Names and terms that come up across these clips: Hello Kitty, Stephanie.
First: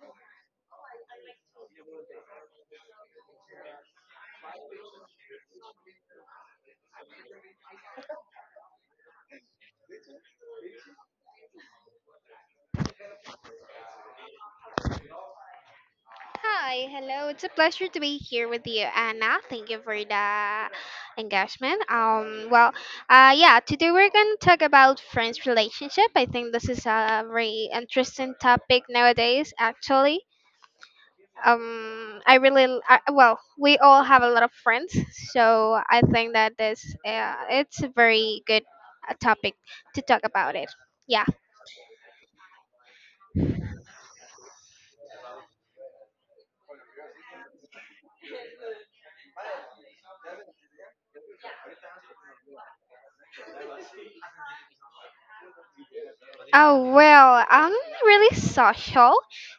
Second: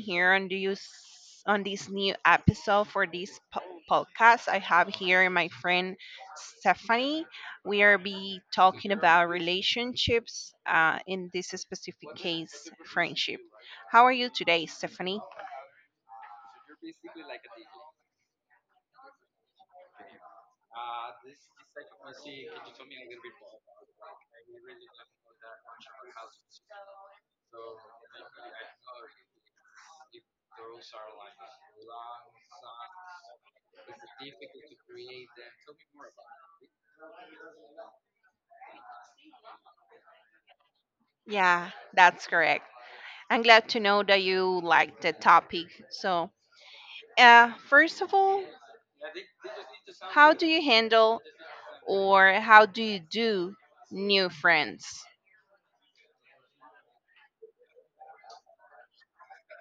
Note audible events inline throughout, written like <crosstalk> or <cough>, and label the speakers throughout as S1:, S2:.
S1: here on the use on this new episode for this podcast. I have here my friend Stephanie. We are be talking about relationships, in this specific case, friendship. How are you today, Stephanie?
S2: Hi, hello. It's a pleasure to be here with you, Anna. Thank you for the engagement. Today we're gonna talk about friends' relationship. I think this is a very interesting topic nowadays. Actually, I really well, we all have a lot of friends, so I think that this it's a very good topic to talk about it. Yeah.
S1: Yeah, that's correct. I'm glad to know that you like the topic. So first of all, how do you handle or how do you do new friends?
S2: Oh, well, I'm really social.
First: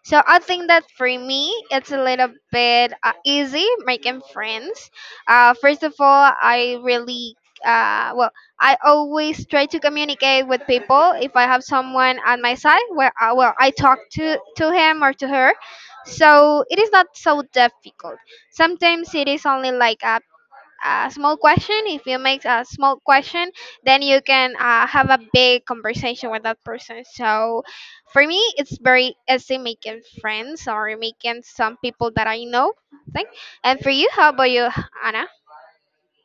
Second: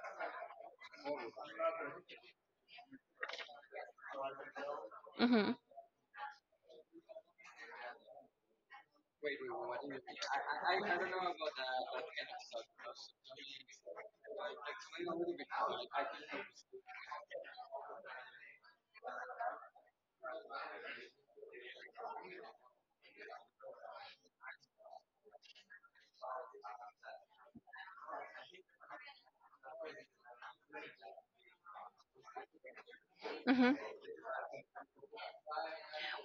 S2: So I think that for me, it's a little bit easy making friends.
S1: hmm
S2: First of all, uh, well, I always try to communicate with people. If I have someone on my side, well, I talk to him or to her. So it is not so difficult. Sometimes it is only like a small question. If you make a small question, then you can have a big conversation with that person. So for me, it's very easy making friends or making some people that I know, I think.
S1: hmm
S2: And for you, how about you, Anna?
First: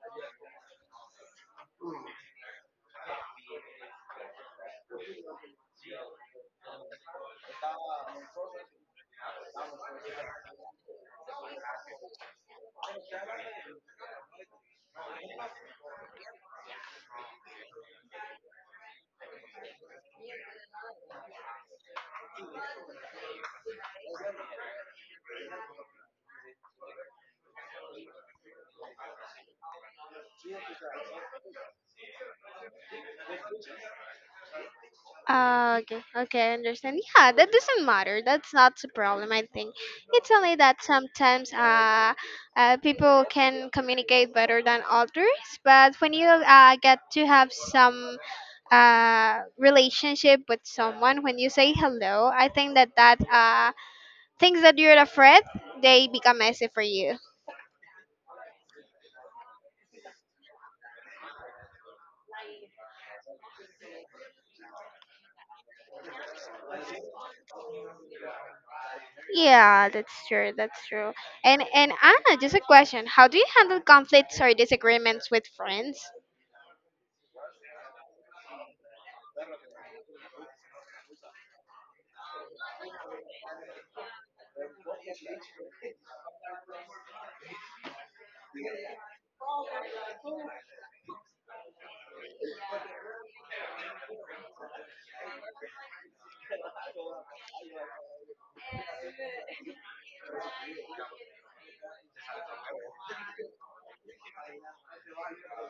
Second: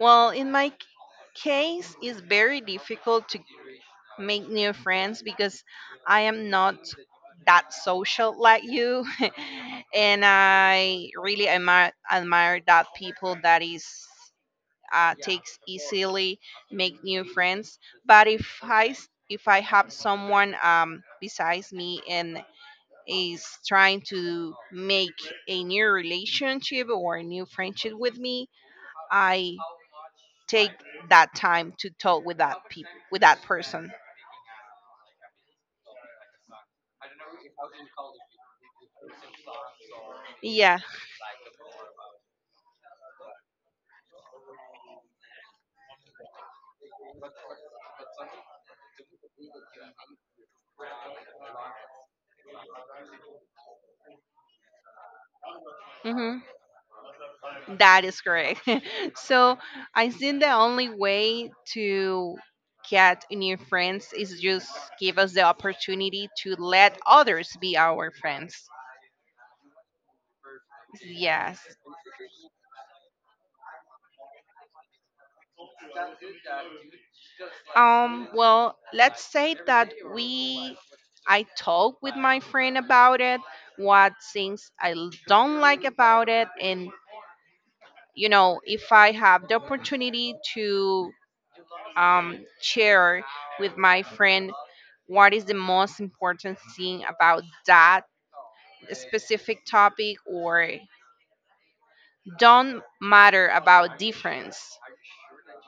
S1: Well, in my case, it's very difficult to make new friends because I am not that social like you, <laughs> and I really admire that people that is takes easily, make new friends. But if I have someone besides me and is trying to make a new relationship or a new friendship with me, I take that time to talk with that people with that person.
S2: Okay, okay, I understand. Yeah, that doesn't matter. That's not the problem, I think. It's only
S1: Yeah.
S2: that sometimes people can communicate better than others, but when you get to have some relationship with someone, when you say hello, I think that that things that you're afraid, they
S1: Mm-hmm.
S2: become easy for you.
S1: That is correct. <laughs> So I think the only way to get new friends is just give us the opportunity to let others be our friends.
S2: Yeah, that's true, that's true,
S1: Yes.
S2: and Anna, just a question, how do you handle conflicts or disagreements with friends?
S1: Well, let's say that we I talk with my friend about it, what things I don't like about it, and you know, if I have the opportunity to share with my friend what is the most important thing about that specific topic, or don't matter about difference,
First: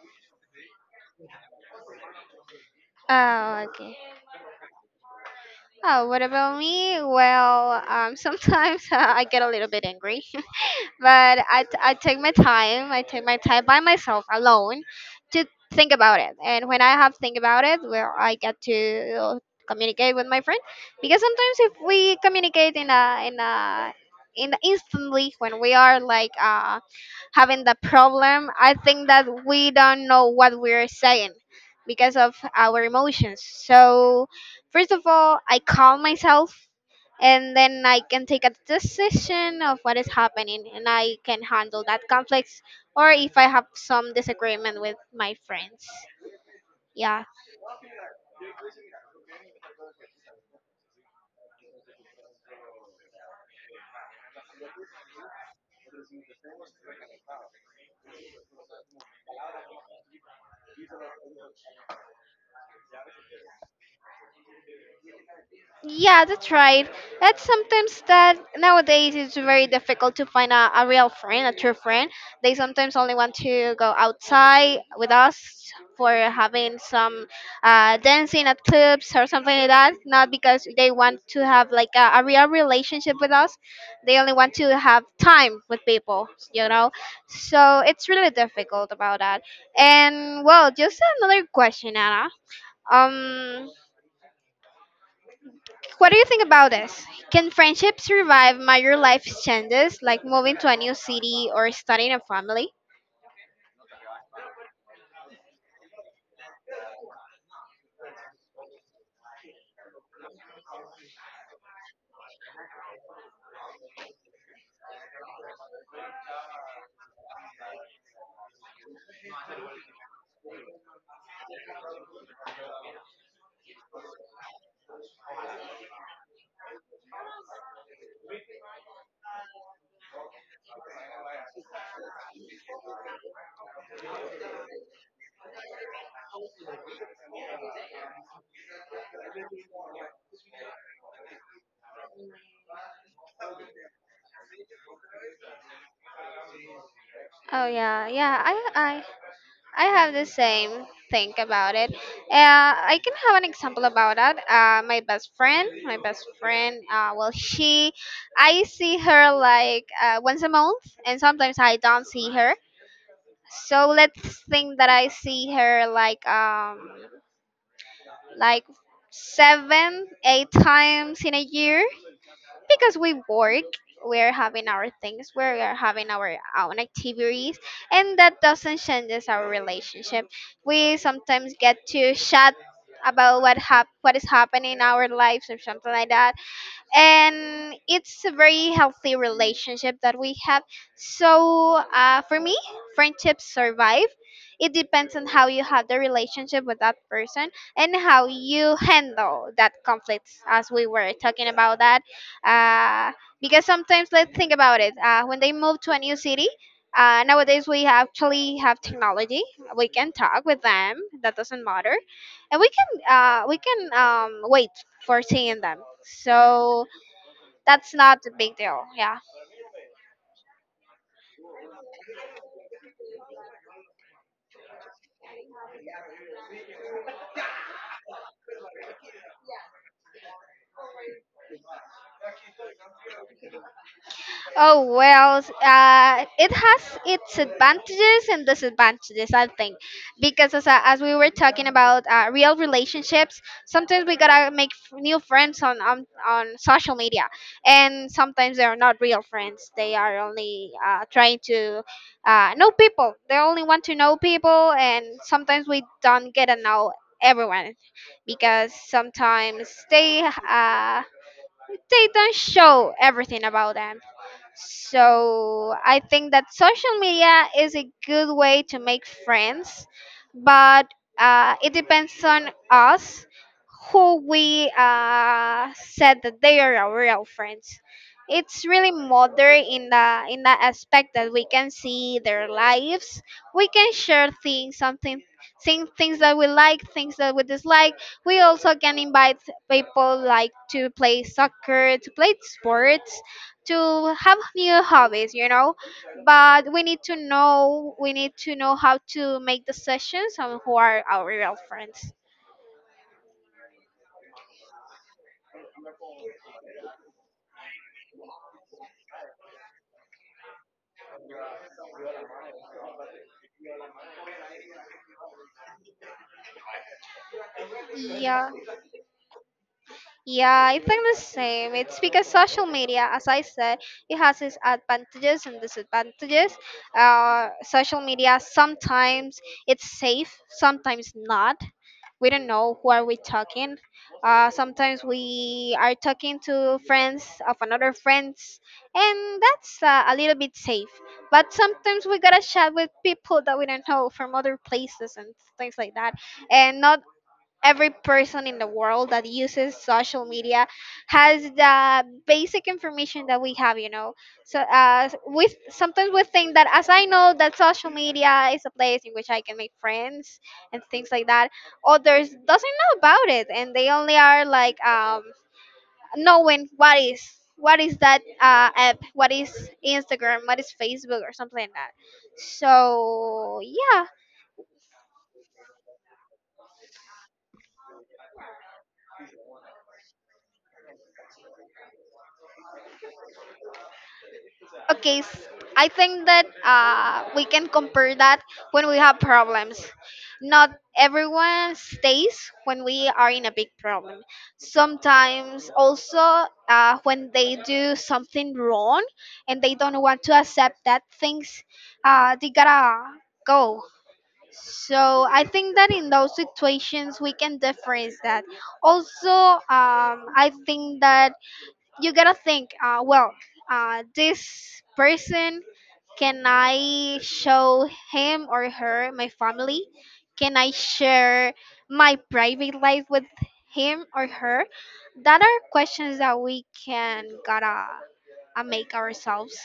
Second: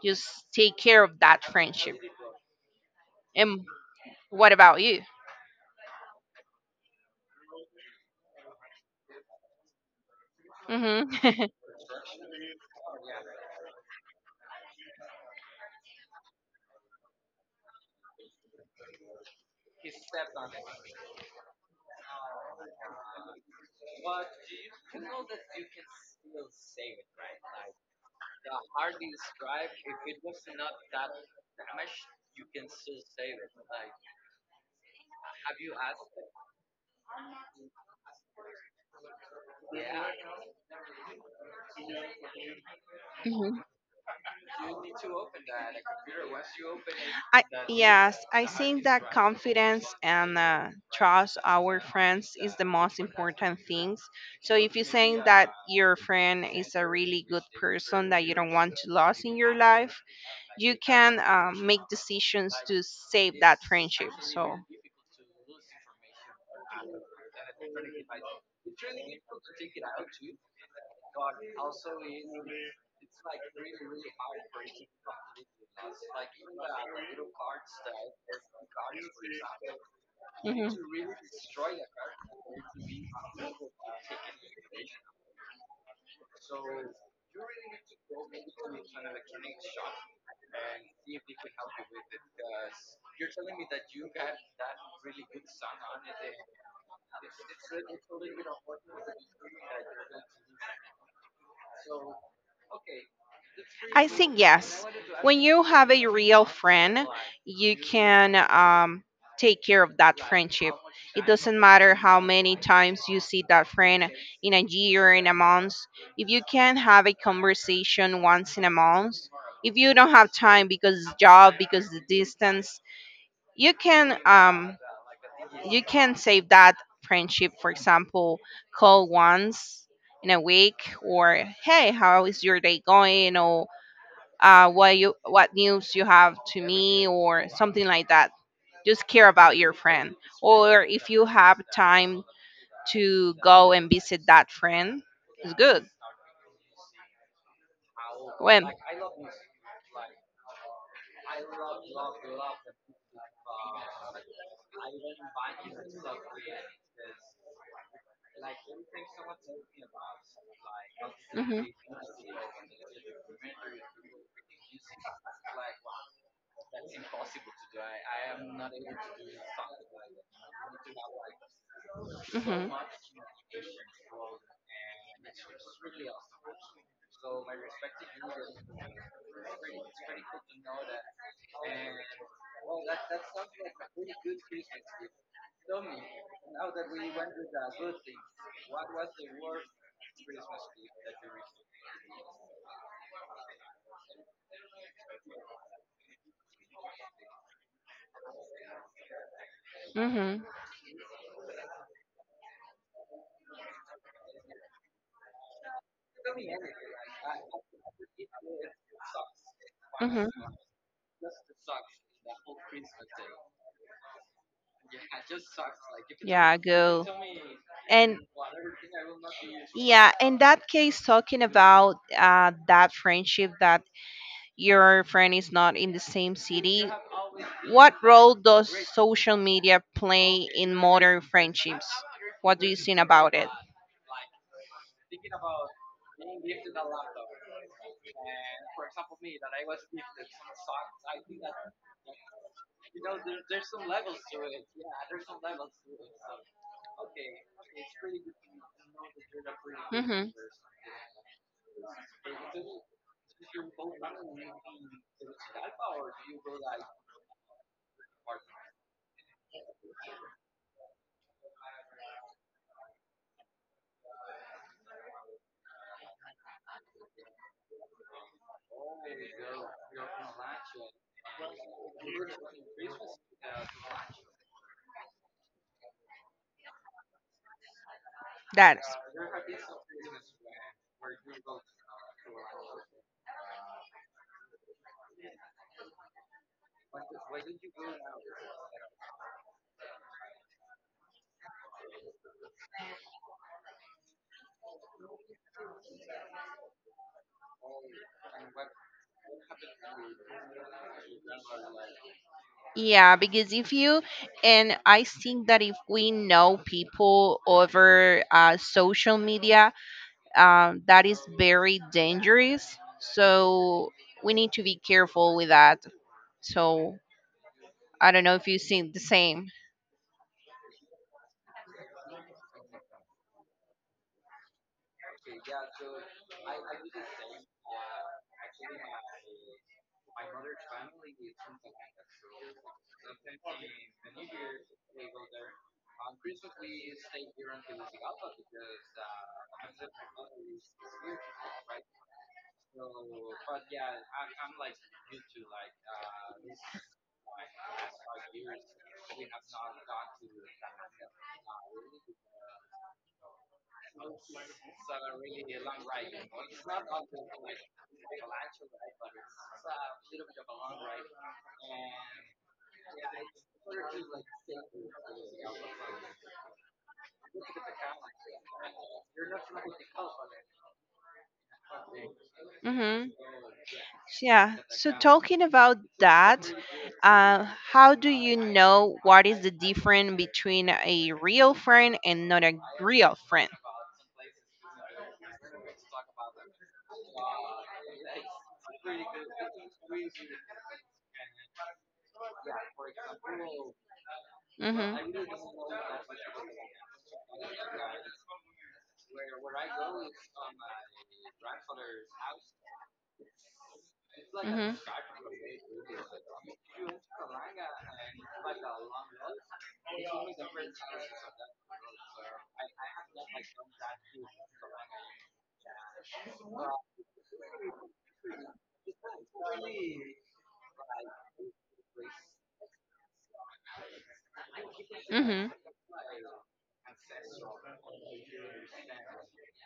S1: just take care of that friendship. And
S2: Oh, okay.
S1: what about you?
S2: Oh, what about me? Well, <laughs> sometimes I get a little bit angry,
S1: Hmm.
S2: but I take my time, I take my time by myself, alone, to think about it. And when I have think about it, well, I get to communicate with my friend, because sometimes if we communicate in a in a in instantly, when we are like having the problem, I think that we don't know what we're saying because of our emotions. So first of all, I calm myself, and then I can take a decision of what is happening and I can handle that conflicts or if I have
S1: <laughs>
S2: some disagreement with my friends. Yeah,
S1: I, yes, I think that confidence and trust our friends is the most important things. So if you're saying that your friend is a really good person that you don't want to lose in your life, you can make decisions to save that friendship. So.
S2: Yeah, that's right. That's sometimes that nowadays it's very difficult to find a real friend, a true friend. They sometimes only want to go outside with us for having some dancing at clubs or something like that, not because
S1: Mhm.
S2: they want to have like a real relationship with us. They only want to have time with people, you know? So it's really difficult about that. And well, just another question, Anna. Um, what do you think about this? Can friendship survive major life changes like moving to a new city or starting a family?
S1: I think yes. When you have a real friend, you can take care of that friendship. It doesn't matter how many times you see that friend in a year, in a month. If you can have a conversation once in a month, if you don't have time because job, because the distance, you can um, you can save that friendship. For example, call once in a week, or hey, how is your day going, or what you what news you have to me or something like that. Just care about your friend, or if you have time to go and visit that friend, it's good.
S2: Oh yeah, yeah. I
S1: When?
S2: I I have the same think about it. I can have an example about that. Uh, my best friend, I see her like once a month, and sometimes I don't see her. So let's think that I see her like like seven, eight times in a year, because we work, we're having our things, we're having our own activities, and that doesn't change our relationship. We sometimes get to chat about what is happening in our lives or something like that, and it's a very healthy relationship that we have. So for me, friendships survive. It depends on how you have the relationship with that person and how you handle that conflicts,
S1: Mm-hmm.
S2: as we were talking about that. uh, because sometimes, let's think about it, when they move to a new city, nowadays we actually have technology, we can talk with them, that doesn't matter, and we can wait for seeing them.
S1: Yeah,
S2: So
S1: go.
S2: that's
S1: And
S2: not a big deal. Yeah.
S1: yeah, in that case, talking about that friendship that your friend is not in the same city, what role does social media play in modern friendships? What do you think about it?
S2: Oh well, it has its advantages and disadvantages, I think, because as we were talking about real relationships, sometimes we gotta make new friends on social media, and sometimes they are not real friends. They are
S1: Hmm.
S2: only trying to know people. They only want to know people, and sometimes we don't get to know everyone because sometimes they don't show everything about them. So I think that social media is a good way to make friends, but it depends on us who we said that they are our real friends. It's
S1: That
S2: really
S1: is.
S2: modern in the aspect that we can see their lives. We can share things, things that we like, things that we dislike. We also can invite people like to play soccer, to play sports, to have new hobbies, you know. But we need to know how to make the sessions and who are our real friends.
S1: Yeah, because if you, and I think that if we know people over social media, that is very dangerous. So we need to be careful with that. So I don't know if
S2: Yeah.
S1: you think the same.
S2: Yeah, I think the same. It's because social media, as I said, it has its advantages and disadvantages. Social media sometimes it's safe, sometimes not. We don't know who are we talking. Sometimes we are talking to friends of another friends, and that's a little bit safe, but sometimes we gotta chat with people that we don't know from other places and things like that. And not every person in the world that uses social media has the basic information that we have, you know. So we sometimes we think that, as I know that social media is a place in which I can make friends and things like that, others doesn't know about it, and they only are like knowing what is that app, what is Instagram, what is Facebook or something like that.
S1: Hmm.
S2: So yeah.
S1: Yeah. So talking about that, uh, how do you know what is the difference between a real friend and not a real friend?
S2: Okay, s- I think that we can compare that when we have problems. Not everyone stays when we are in a big problem. Sometimes also, when they do something wrong and they don't want to accept that things, they gotta go. So I think that in those situations we can difference that. Also, I think that you gotta think, uh, well, this person, can I show him or her my family, can I share my private life with him or her? That are questions that we can gotta make ourselves.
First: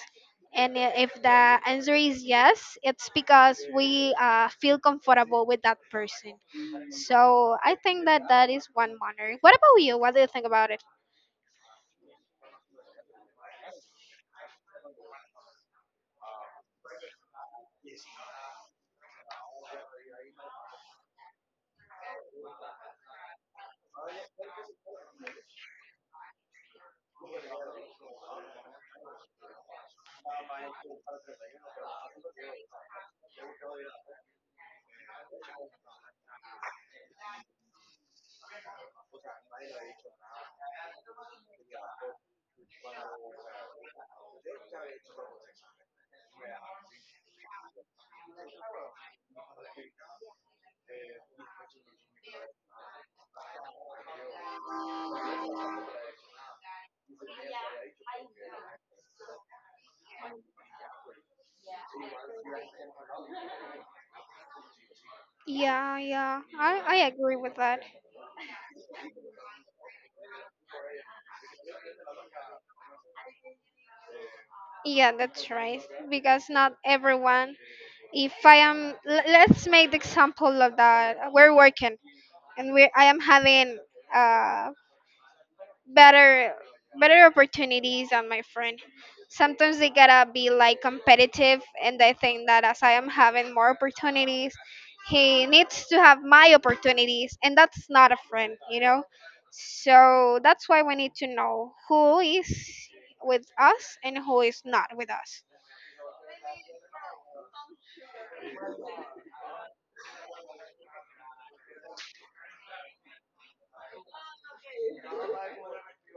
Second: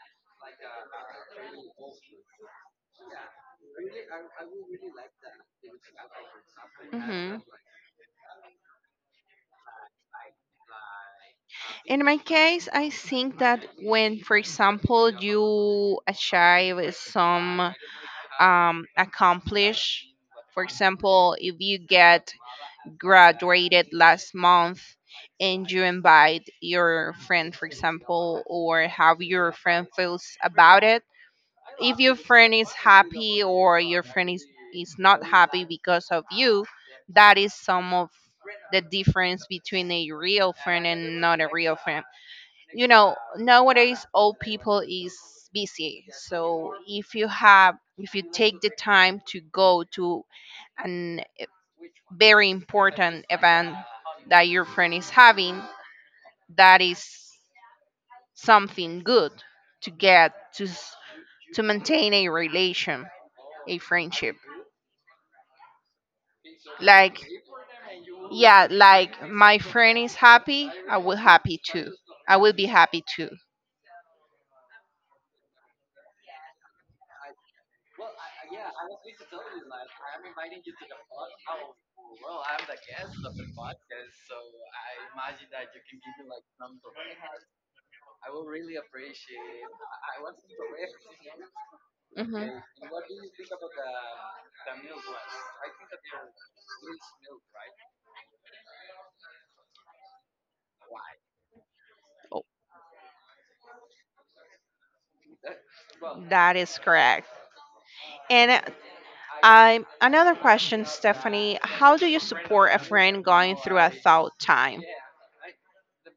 S2: And if the answer is yes, it's because we feel comfortable with that person. So I think that that is one manner. What about you? What do you think about it?
S1: In my case, I think that when, for example, you achieve some accomplish, for example, if you get graduated last month and you invite your friend, for example, or how your friend feels about it, if your friend is happy or your friend is not happy because of you, that is some of the difference between a real friend and not a real friend. You know, nowadays old people is busy, so if you have, if you take the time to go to an e- very important event that your friend is having, that is something good to get to maintain a relation, a friendship.
S2: Yeah, yeah, I
S1: Like,
S2: agree with that.
S1: yeah, like my friend is happy, I will happy too, I will be happy too.
S2: Yeah, that's right. Because not everyone, if I am, l- let's make the example of that. We're working, and we I am having a better better opportunities than my friend. Sometimes they gotta be like competitive, and I think
S1: Hmm.
S2: that as I am having more opportunities, he needs to have my opportunities, and that's not a friend, you know. So that's why we need to know who is with us and who is not with us.
S1: That is correct. And I, another question, Stephanie. How do you support a friend going through a tough time?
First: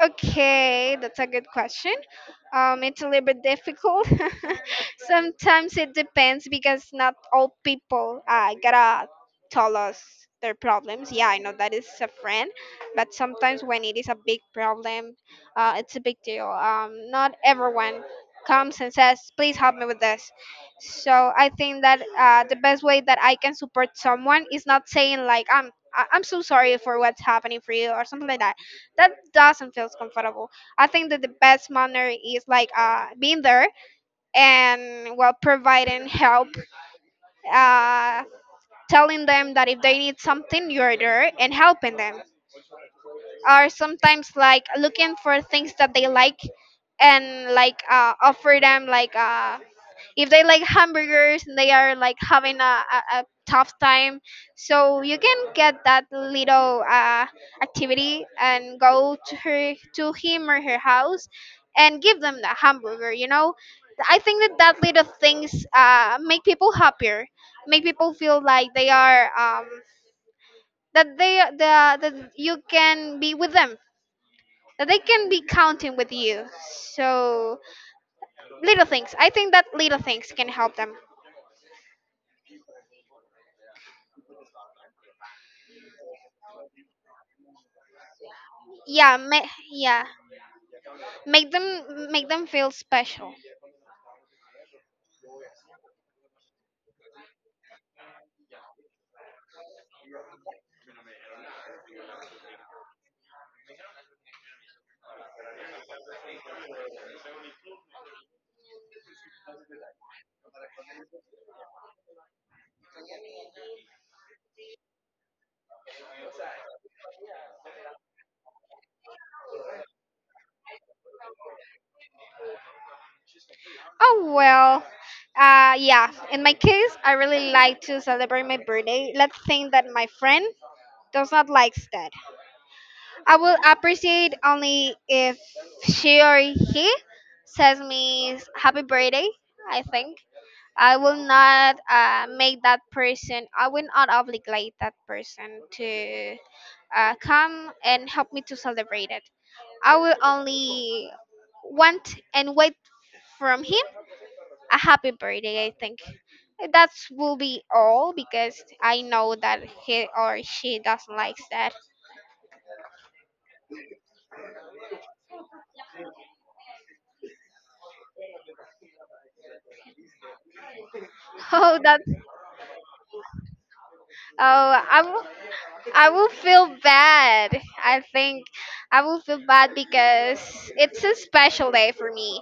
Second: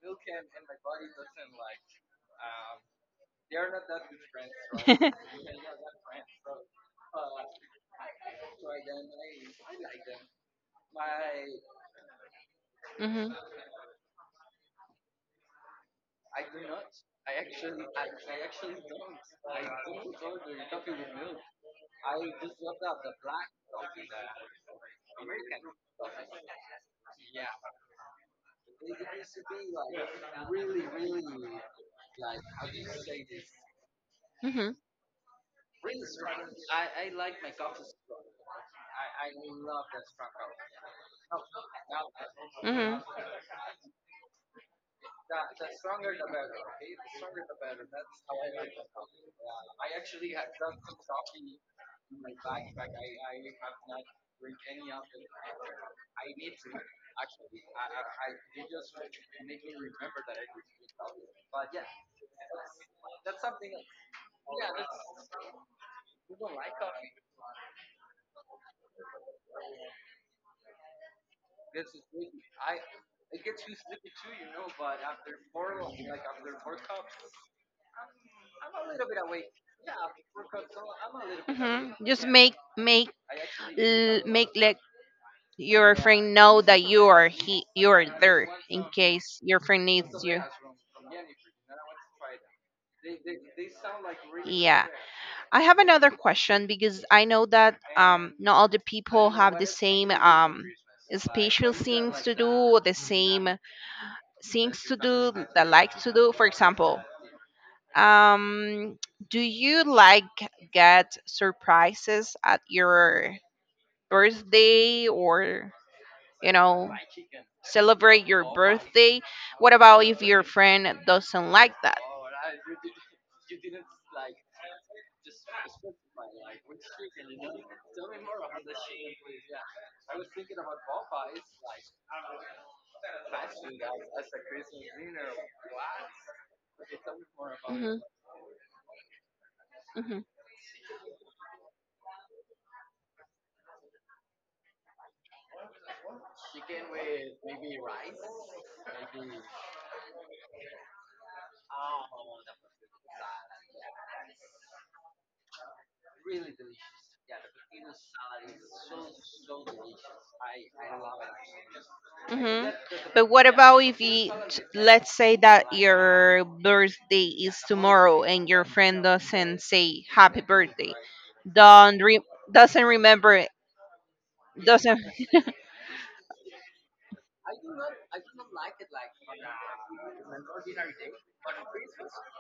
S2: Okay, that's a good question. It's a little bit difficult. <laughs>
S1: <laughs> Mhm.
S2: Sometimes it depends, because not all people gotta tell us their problems. Yeah, I know that is a friend, but
S1: Mhm.
S2: sometimes when it is a big problem, it's a big deal. Not everyone comes and says, "Please help me with this." So I think that the best way that I can support someone is not saying like, " I'm so sorry for what's happening for you" or something like that. That doesn't feel comfortable. I think that the best manner is like being there and well, providing help, uh, telling them that if they need something, you're there and helping them.
S1: Mhm.
S2: Or sometimes like looking for things that they like and like offer them, like if they like hamburgers and they are like having a tough time, so you can get that little activity and go to her to him or her house and give them the hamburger, you know. I think that that little things make people happier, make people feel like they are, that they the that you can be with them, that they can be counting with you. So little things, I think that little things can help them.
S1: Mhm. Just make let your friend know that you are he you are there in
S2: yeah
S1: case
S2: ma-
S1: your friend
S2: yeah,
S1: needs you.
S2: make them, make them feel special.
S1: Like, really. Yeah. I have another question because I know that not all the people have the same like special things like to do or the same things to do that like to do. For example, um, do you like get surprises at your birthday or you know celebrate your birthday? What about if your friend doesn't like that?
S2: Oh well, yeah, in my case, I really like to celebrate my birthday. Let's think that my friend does not likes that. I will appreciate only if she or he says me happy birthday, I think.
S1: Mhm.
S2: I will not make that person, I will not obligate that person to come and help me to celebrate it. I will only want and wait from him a happy birthday, I think. That will be all, because I know that he or she doesn't like that. <laughs>
S1: Mhm. But what about if you, let's say that your birthday is tomorrow and your friend doesn't say happy birthday,
S2: Oh, that.
S1: don't
S2: Oh,
S1: re- doesn't remember it, doesn't.
S2: I
S1: <laughs>
S2: will. I will feel bad. I think I will feel bad because it's a special day for me.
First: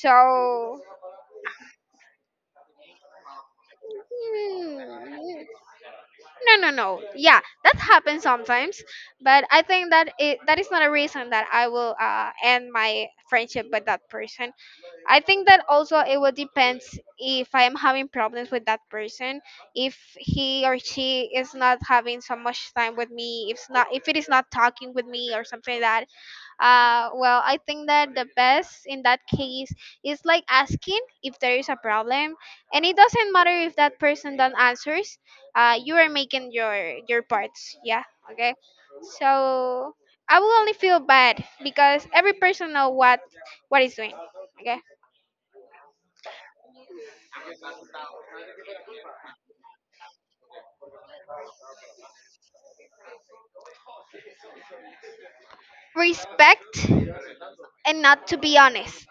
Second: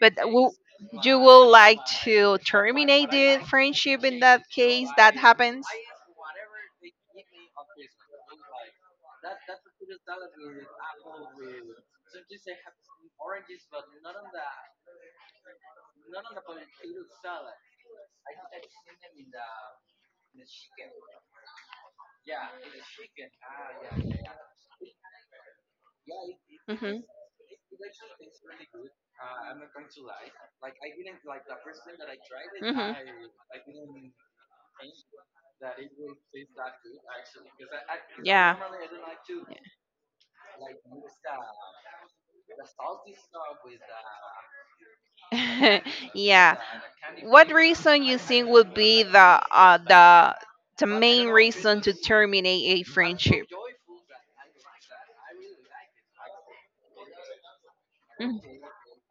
S1: But
S2: So,
S1: will, you will like to terminate the friendship in that case that
S2: mm,
S1: happens.
S2: no, no, no. Yeah, that happens sometimes, but I think that it that is not a reason that I will end my friendship with that person. I think that also it will depends if I am having problems with that person, if he or she is not having so much time with me, if it is not talking with me or something like that.
S1: Mhm.
S2: Well, I think that the best in that case is like asking if there is a problem, and
S1: Mhm.
S2: it doesn't matter if that person don't answers. You are making your parts. Yeah. Okay. So I will only feel bad because every person know what is doing. Okay.
S1: <laughs> Yeah. What reason you think would be the the main reason to terminate a friendship?
S2: Respect and not to be
S1: Mm.
S2: honest.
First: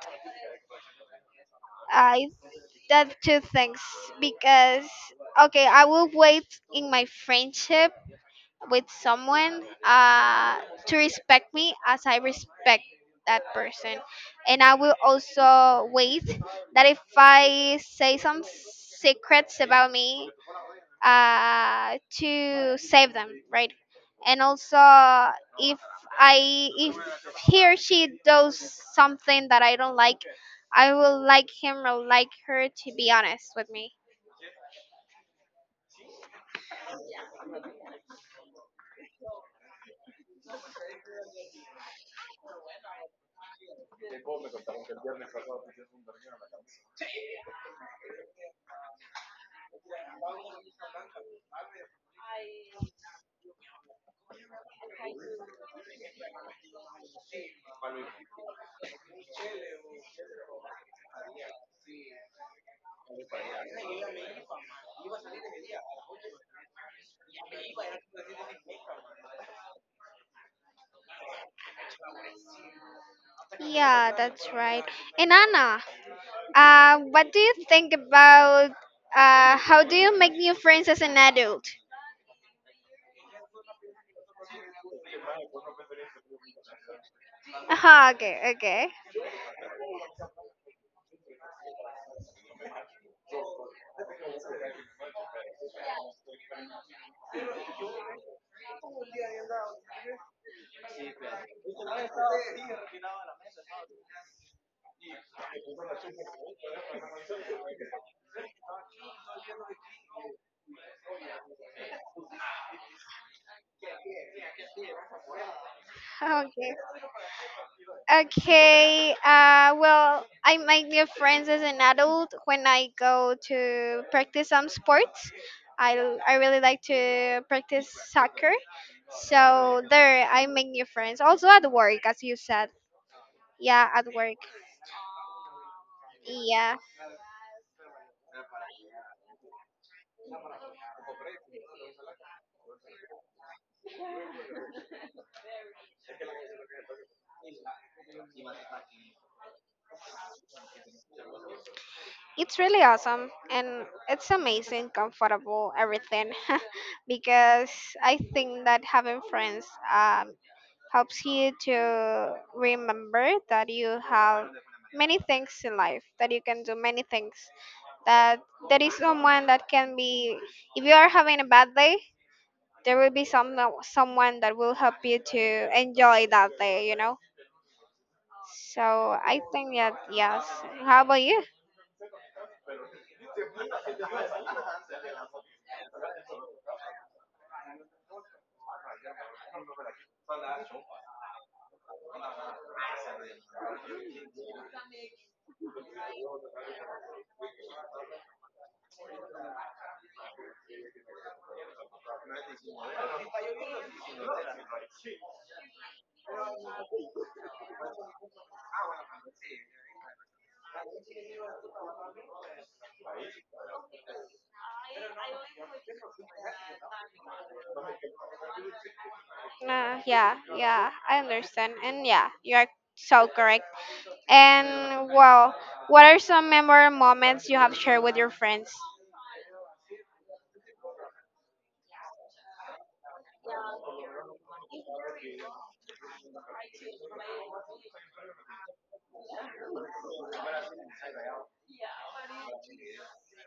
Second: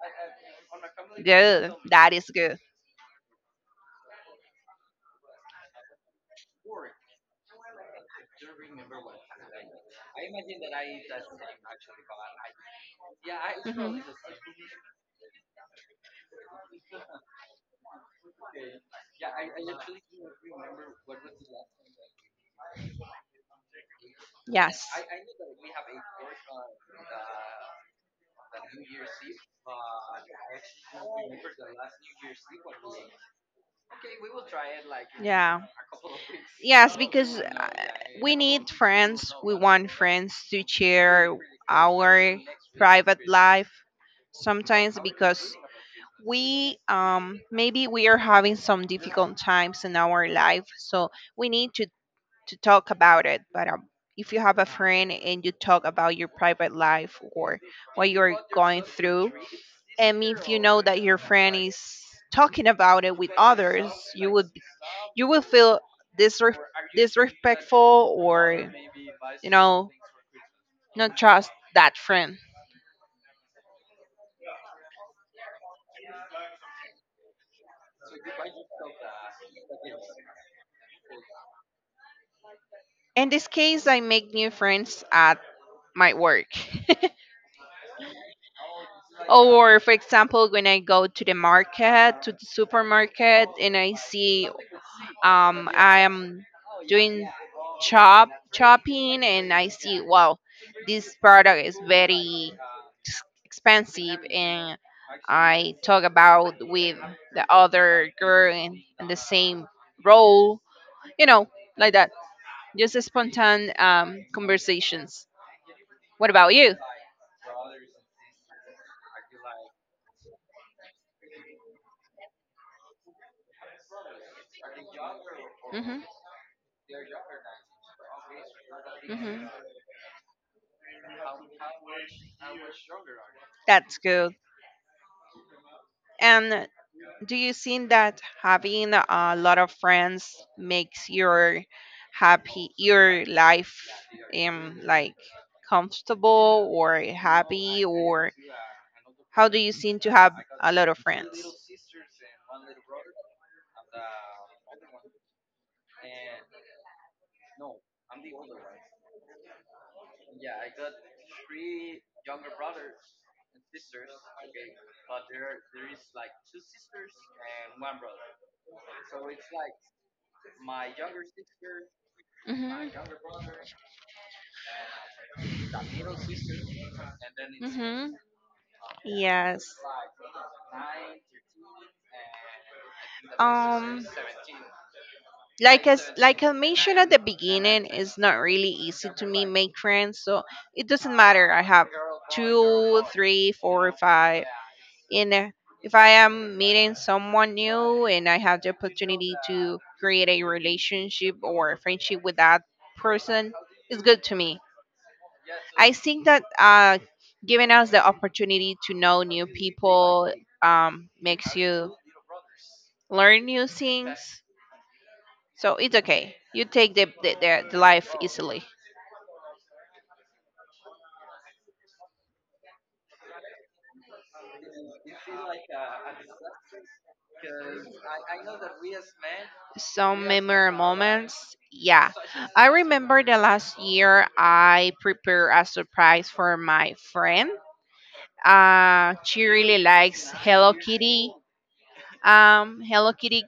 S1: Good. That
S2: I
S1: is good.
S2: that two things because okay, I will wait in my friendship with someone to respect me as I respect that person.
S1: Mhm.
S2: And I will also wait that if I say some secrets about me to save them, right? And also
S1: Yes.
S2: if if he or she does something that I don't like, I will like him or like her to be honest with me.
S1: Yeah. Yes, because we need friends. We want friends to share our private life sometimes because we maybe we are having some difficult times in our life. So we need to talk about it. But if you have a friend and you talk about your private life or what you're going through, and if you know that your friend is talking about it with others, you would you will feel disre- disrespectful or you know not trust that friend.
S2: Yeah, that's right. And Anna, what do you think about how do you make new friends as an adult?
S1: In this case, I make new friends at my work.
S2: <laughs> Okay, okay,
S1: Or, for example, when I go to the market, to the supermarket, and I see I am doing chopping, and I see wow, this product is very expensive, and I talk about with the other girl in the same role, you know, like that. Just a spontaneous conversations. What about you?
S2: okay. Okay, well, I make new friends as an adult when I go to practice some sports.
S1: Hmm.
S2: I really like to practice soccer.
S1: Hmm.
S2: So there, I make new friends. Also at work, as you said. Yeah,
S1: That's
S2: at
S1: good.
S2: work.
S1: And
S2: Yeah.
S1: do you think that having a lot of friends makes your happy your life like comfortable or happy, or how do you seem to have a lot of friends?
S2: It's really awesome and it's amazing, comfortable, everything. <laughs> because I think that having friends um, helps you to remember that you have many things in life, that you can do many things, that there is someone that can be, if you are having a bad day,
S1: Hmm.
S2: there will be someone that will help you to enjoy that day, you know?
S1: Mm-hmm.
S2: So I
S1: Yes.
S2: think that, yes. How about you?
S1: Um, like, as like I mentioned at the beginning, it's not really easy to me make friends. So it doesn't matter. I have two, three, four, five. And if I am meeting someone new and I have the opportunity to create a relationship or a friendship with that person, it's good to me. I think that giving us the opportunity to know new people makes you learn new things. So it's okay. You take the life easily.
S2: Yeah, yeah, I understand. And yeah, you are so correct. And well, what are some memorable moments you have shared with your friends?
S1: Some memorable moments, yeah. I remember the last year I prepared a surprise for my friend. She really likes Hello Kitty. Hello Kitty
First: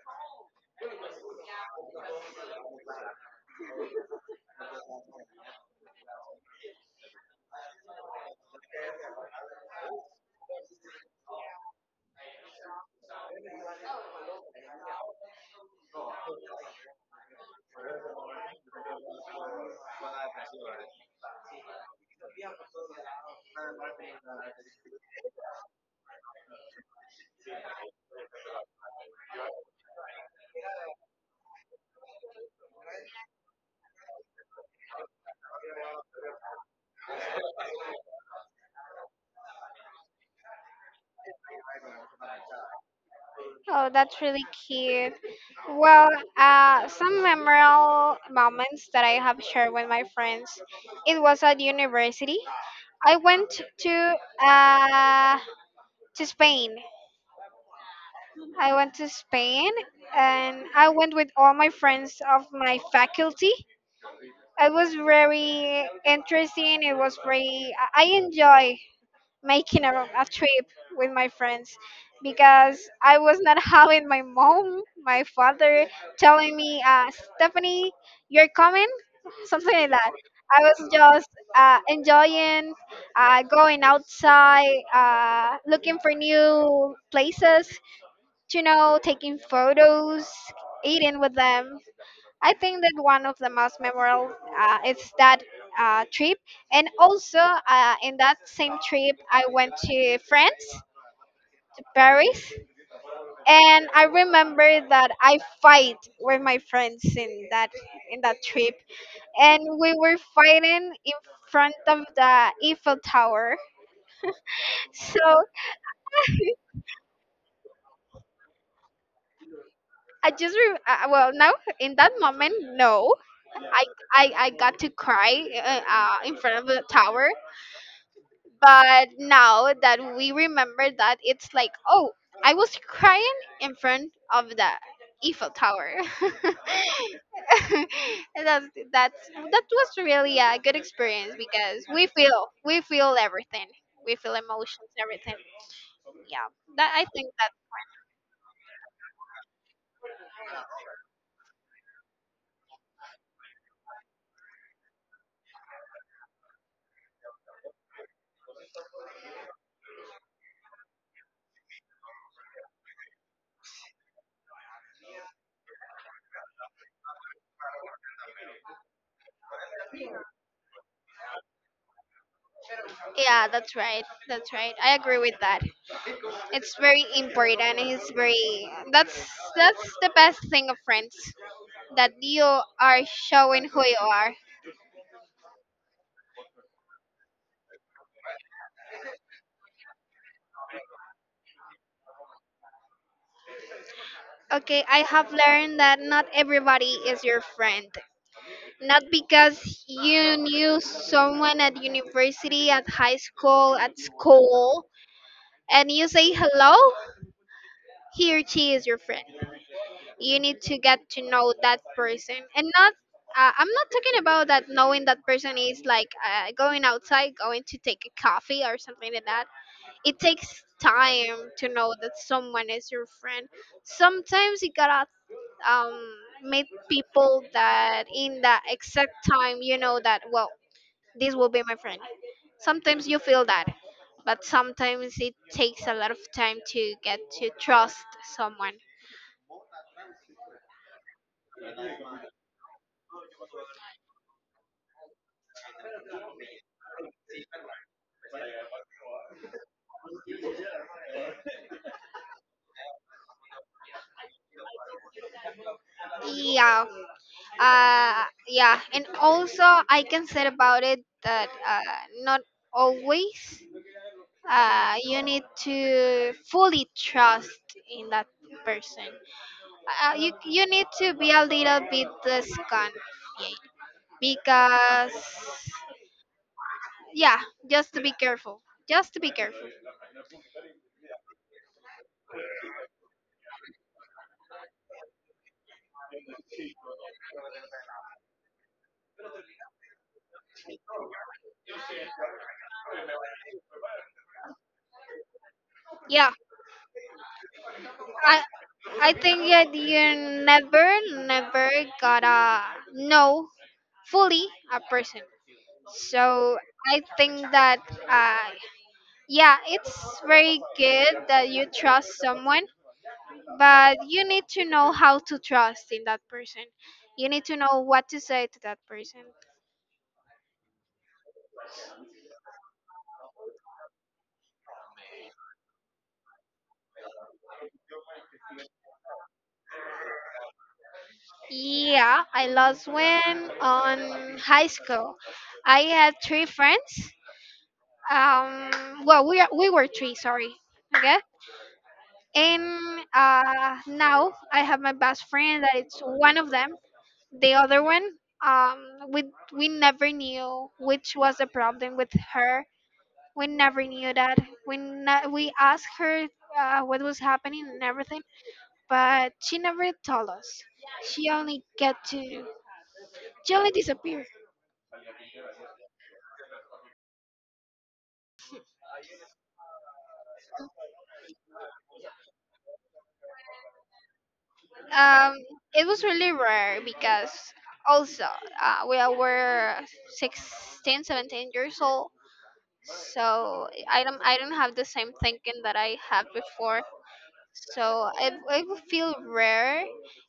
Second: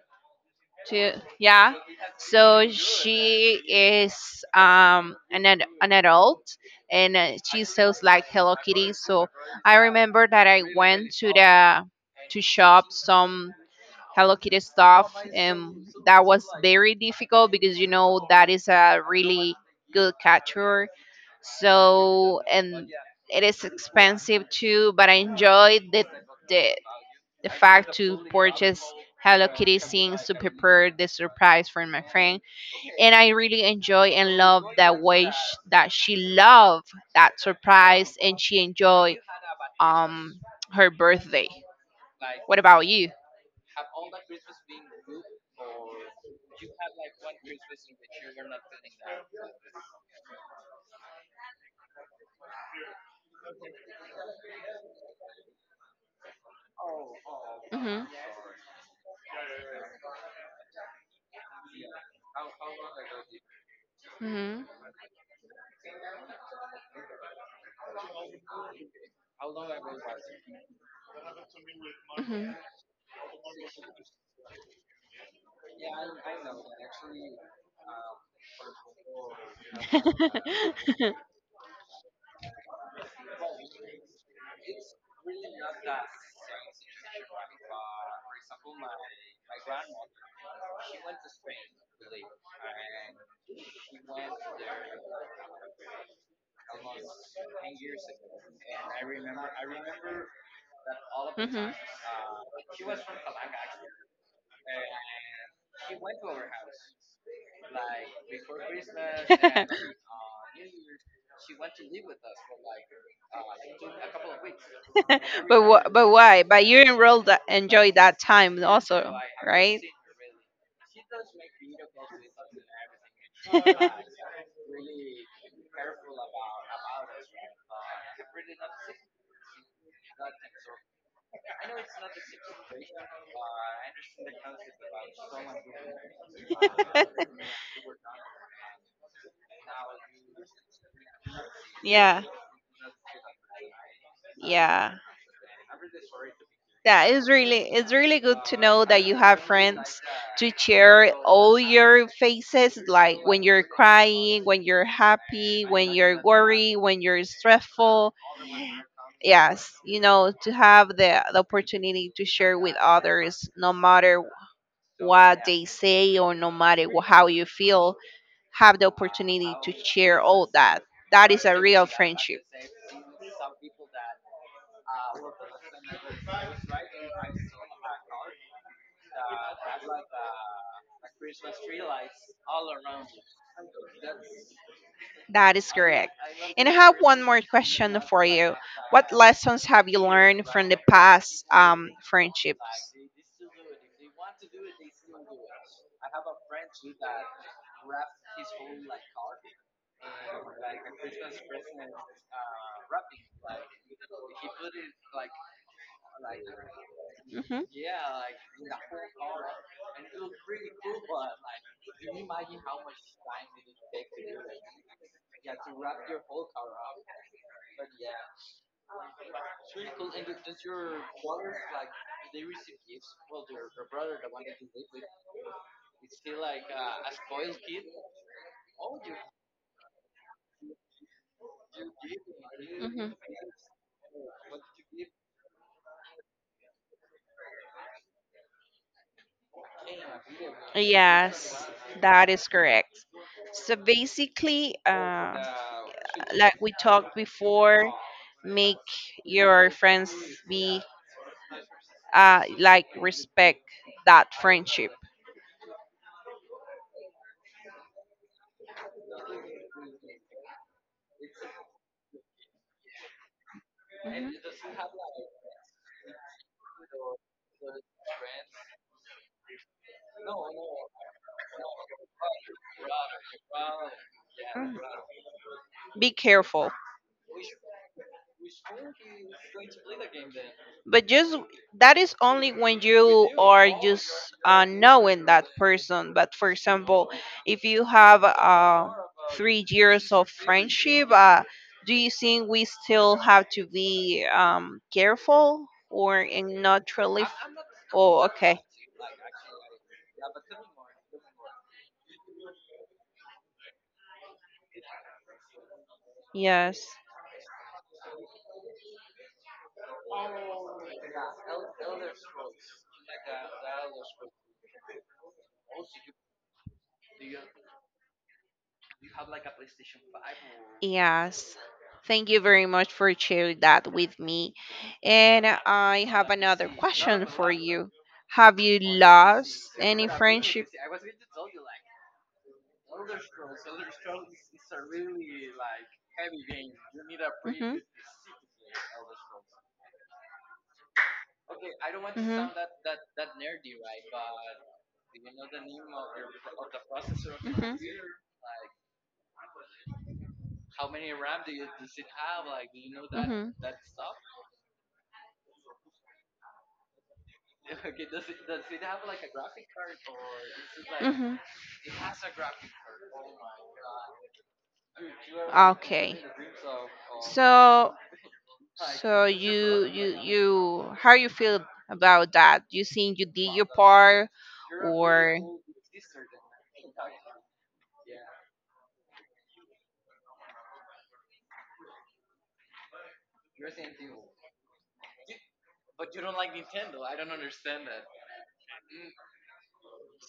S1: to yeah, so she is an adult, and she sells like Hello Kitty. So I remember that I went to the to shop some Hello Kitty stuff, and that was very difficult because you know that is a really good catcher. So, and it is expensive too. But I enjoyed the the fact to purchase Hello Kitty things to prepare the surprise for my friend. And I really enjoy and love that she loved that surprise and she enjoyed um her birthday. What about you?
S2: Oh, that's really cute. Well, some memorable moments that I have shared with my friends. It was at university. I went uh, to Spain.
S1: Mhm.
S2: I went to Spain, and I went with all my friends of my faculty.
S1: Mhm.
S2: It was very interesting. It was very. I enjoy making a trip with my friends
S1: Mhm.
S2: because I was not <laughs> having my mom, my father telling me, "Stephanie, you're coming," something like that. I was
S1: <laughs>
S2: just enjoying going outside, looking for new places, you know, taking photos, eating with them. I think that one of the most memorable is that trip, and also in that same trip, I went to France,
S1: Mhm.
S2: to Paris, and I remember that I fight with my friends in that trip, and
S1: <laughs>
S2: we were fighting in front of the Eiffel Tower. So
S1: But but why? But you enrolled that enjoy that time also, right?
S2: well now in that moment, no, I I got to cry in front of the tower, but now that we remember that, it's like, oh, I was crying in front of the Eiffel Tower. <laughs> <laughs> And that's that was really a good experience because
S1: Yeah.
S2: we feel everything. We feel emotions,
S1: Yeah.
S2: everything. Yeah, that I
S1: Yeah,
S2: think that
S1: it's really good to know that you have friends to share all your faces, like when you're crying, when you're happy, when you're worried, when you're stressful. Yes, you know, to have the opportunity to share with others, no matter what they say or no matter how you feel, have the opportunity to share all that. That is a real friendship.
S2: yeah, that's right. That's right. I agree with that. It's very important. It's very that's the best thing of friends that you are showing who you are.
S1: That is correct. And I have one more question for you. What lessons have you learned from the past friendships?
S2: Okay, I have learned that not everybody is your friend. Not because you knew someone at university, at high school, at school, and you say hello,
S1: Hmm.
S2: he or she is your friend. You need to get to know that person. And not, I'm not talking about that knowing that person is like going outside, going to take a coffee or something like that. It takes time to know that someone is your friend. Sometimes you gotta um, meet people that in that exact time you know that well this will be my friend. Sometimes
S1: Hmm.
S2: you feel that, but sometimes it takes a lot of time to get to trust someone.
S1: Yes, that is correct. So basically, like we talked before, make your friends be like respect that friendship.
S2: Yeah, yeah, and also I can say about it that not always. You need to fully trust in that person. You need to be a little bit disconfied
S1: Mhm.
S2: because
S1: Be careful.
S2: yeah, just to be careful. Just to be careful.
S1: But just that is only when you are just knowing that person. But for example, if you have 3 years of friendship, do you think we still have to be careful or
S2: Yeah,
S1: in not really? Oh,
S2: I
S1: okay.
S2: I think that you never never gotta know fully a person. So
S1: Yes.
S2: I think that uh, yeah, it's very good that you trust someone but you need to know how to trust in that person. You need to know what to say to that person.
S1: Yes. Thank you very much for sharing that with me. And I have another question for you. Have you lost any friendship?
S2: Yeah, I lost when on high school. I had three friends.
S1: hmm
S2: Um, well, we were three. Sorry. Okay.
S1: hmm
S2: And now I have my best friend. That it's one of them. The
S1: hmm
S2: other one, um, we we never knew which was the problem with her. We
S1: hmm
S2: never knew that. We asked her what was happening and everything,
S1: <laughs>
S2: but she never told us. She
S1: Mhm.
S2: only get to she only disappeared.
S1: Okay. So, so just you running you around? You how you feel about that? You think you did your part
S2: Um,
S1: or
S2: it was really rare because also we all were 16, 17 years old, so I don't have the same thinking that I had before. So it would feel rare,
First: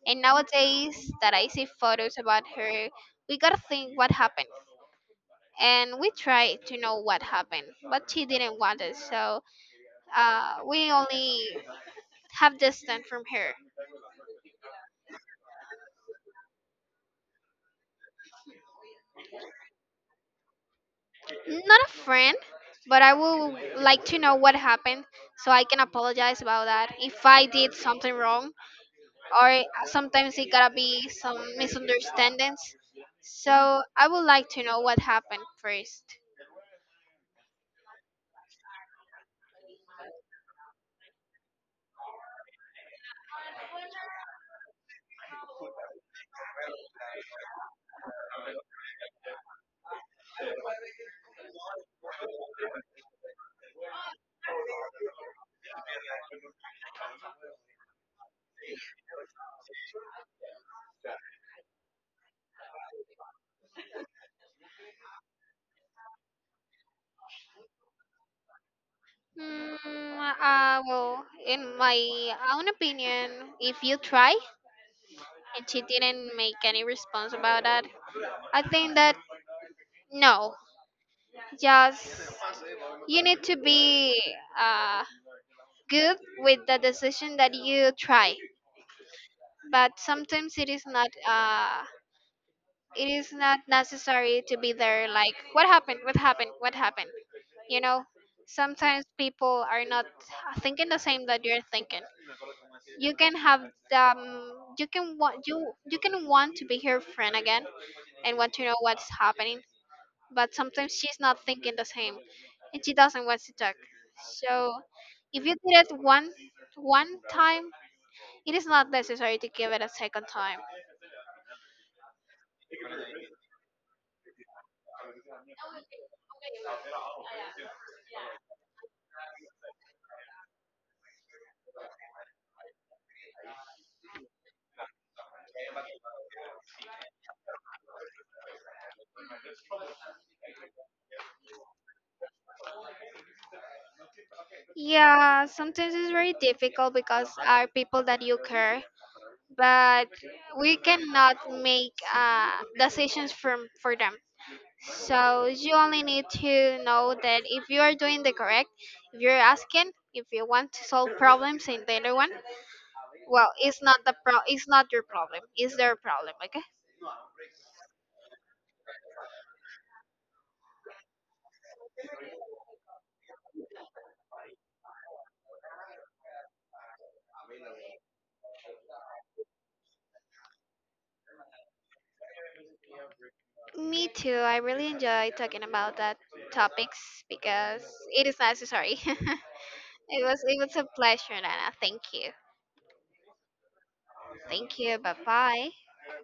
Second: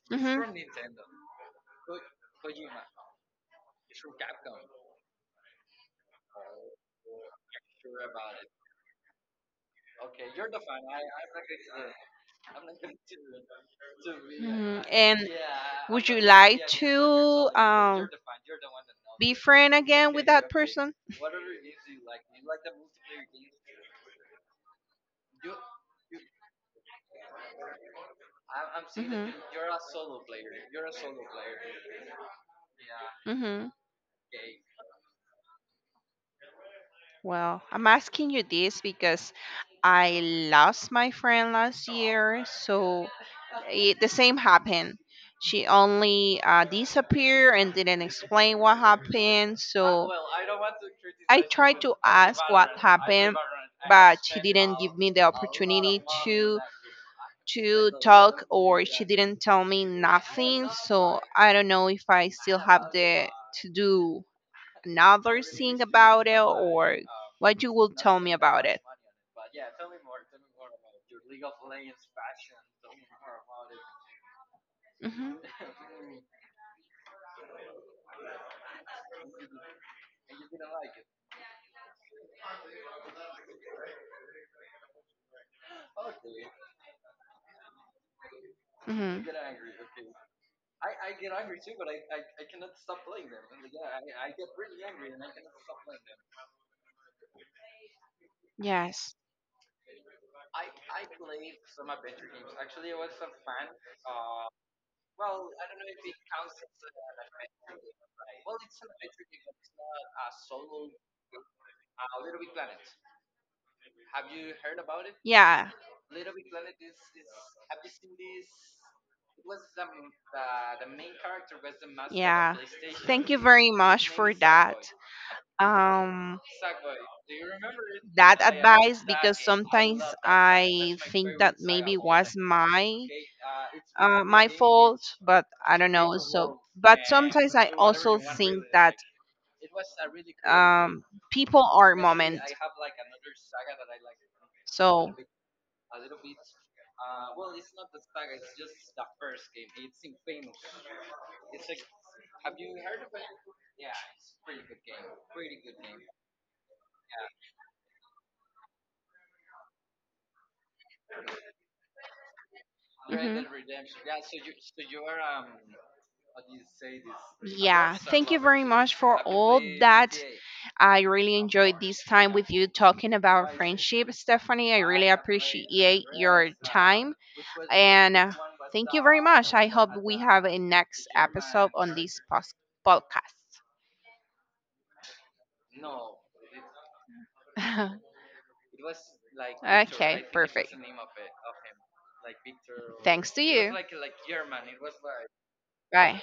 S2: and
S1: Mhm.
S2: nowadays that I see photos about her, we gotta think what happened and we tried to know what happened, but she didn't want it. So we only have distance from her.
S1: Mhm. And would you like to um be friend again with that person?
S2: Not a friend, but I would like to know what happened so I can apologize about that. If I did something wrong,
S1: Mhm.
S2: or sometimes it gotta be some misunderstandings.
S1: Mhm.
S2: So I would like to know what happened first.
S1: Well, I'm asking you this because I lost my friend last year, so it, the same happened. She only disappeared and didn't explain what happened. So I tried to ask what happened, but she didn't give me the opportunity to talk, or she didn't tell me nothing. So I don't know if I still have the to do another thing about it, or what you will tell me about it.
S2: Well, in my own opinion, if you try
S1: Hmm.
S2: and she didn't make any response about that, I think that no, just you need to be uh, good with the decision that you try.
S1: Hmm.
S2: But sometimes it is not necessary to be there. Like what happened? What happened? What happened? You know, sometimes
S1: Yes.
S2: people are not thinking the same that you're thinking. You can have um, you can want to be her friend again and want to know what's happening but sometimes she's not thinking the same and she doesn't want to talk. So if you
S1: Yeah.
S2: did it one time, it is not necessary to give it a second time.
S1: You very his Um, that time. My okay, it's but I don't I like um, people are so,
S2: Yeah, sometimes it's very difficult because are people that you care, but we cannot make decisions from for them. So you only need to know that if you are doing the correct, if you're asking, if you want to solve problems in the other one, well, it's not your problem. It's their problem, okay?
S1: yeah, thank you very much for all that. I really enjoyed this time with you talking about friendship, Stephanie. I really appreciate your time. And thank you very much. I hope we have a next episode on this podcast.
S2: Me too. I really enjoy talking about that topics because
S1: <laughs>
S2: it is necessary. <laughs>
S1: Okay,
S2: It
S1: perfect.
S2: was a pleasure, Nana. Thank you.
S1: Thanks to you.
S2: Thank you. Bye bye.
S1: Bye.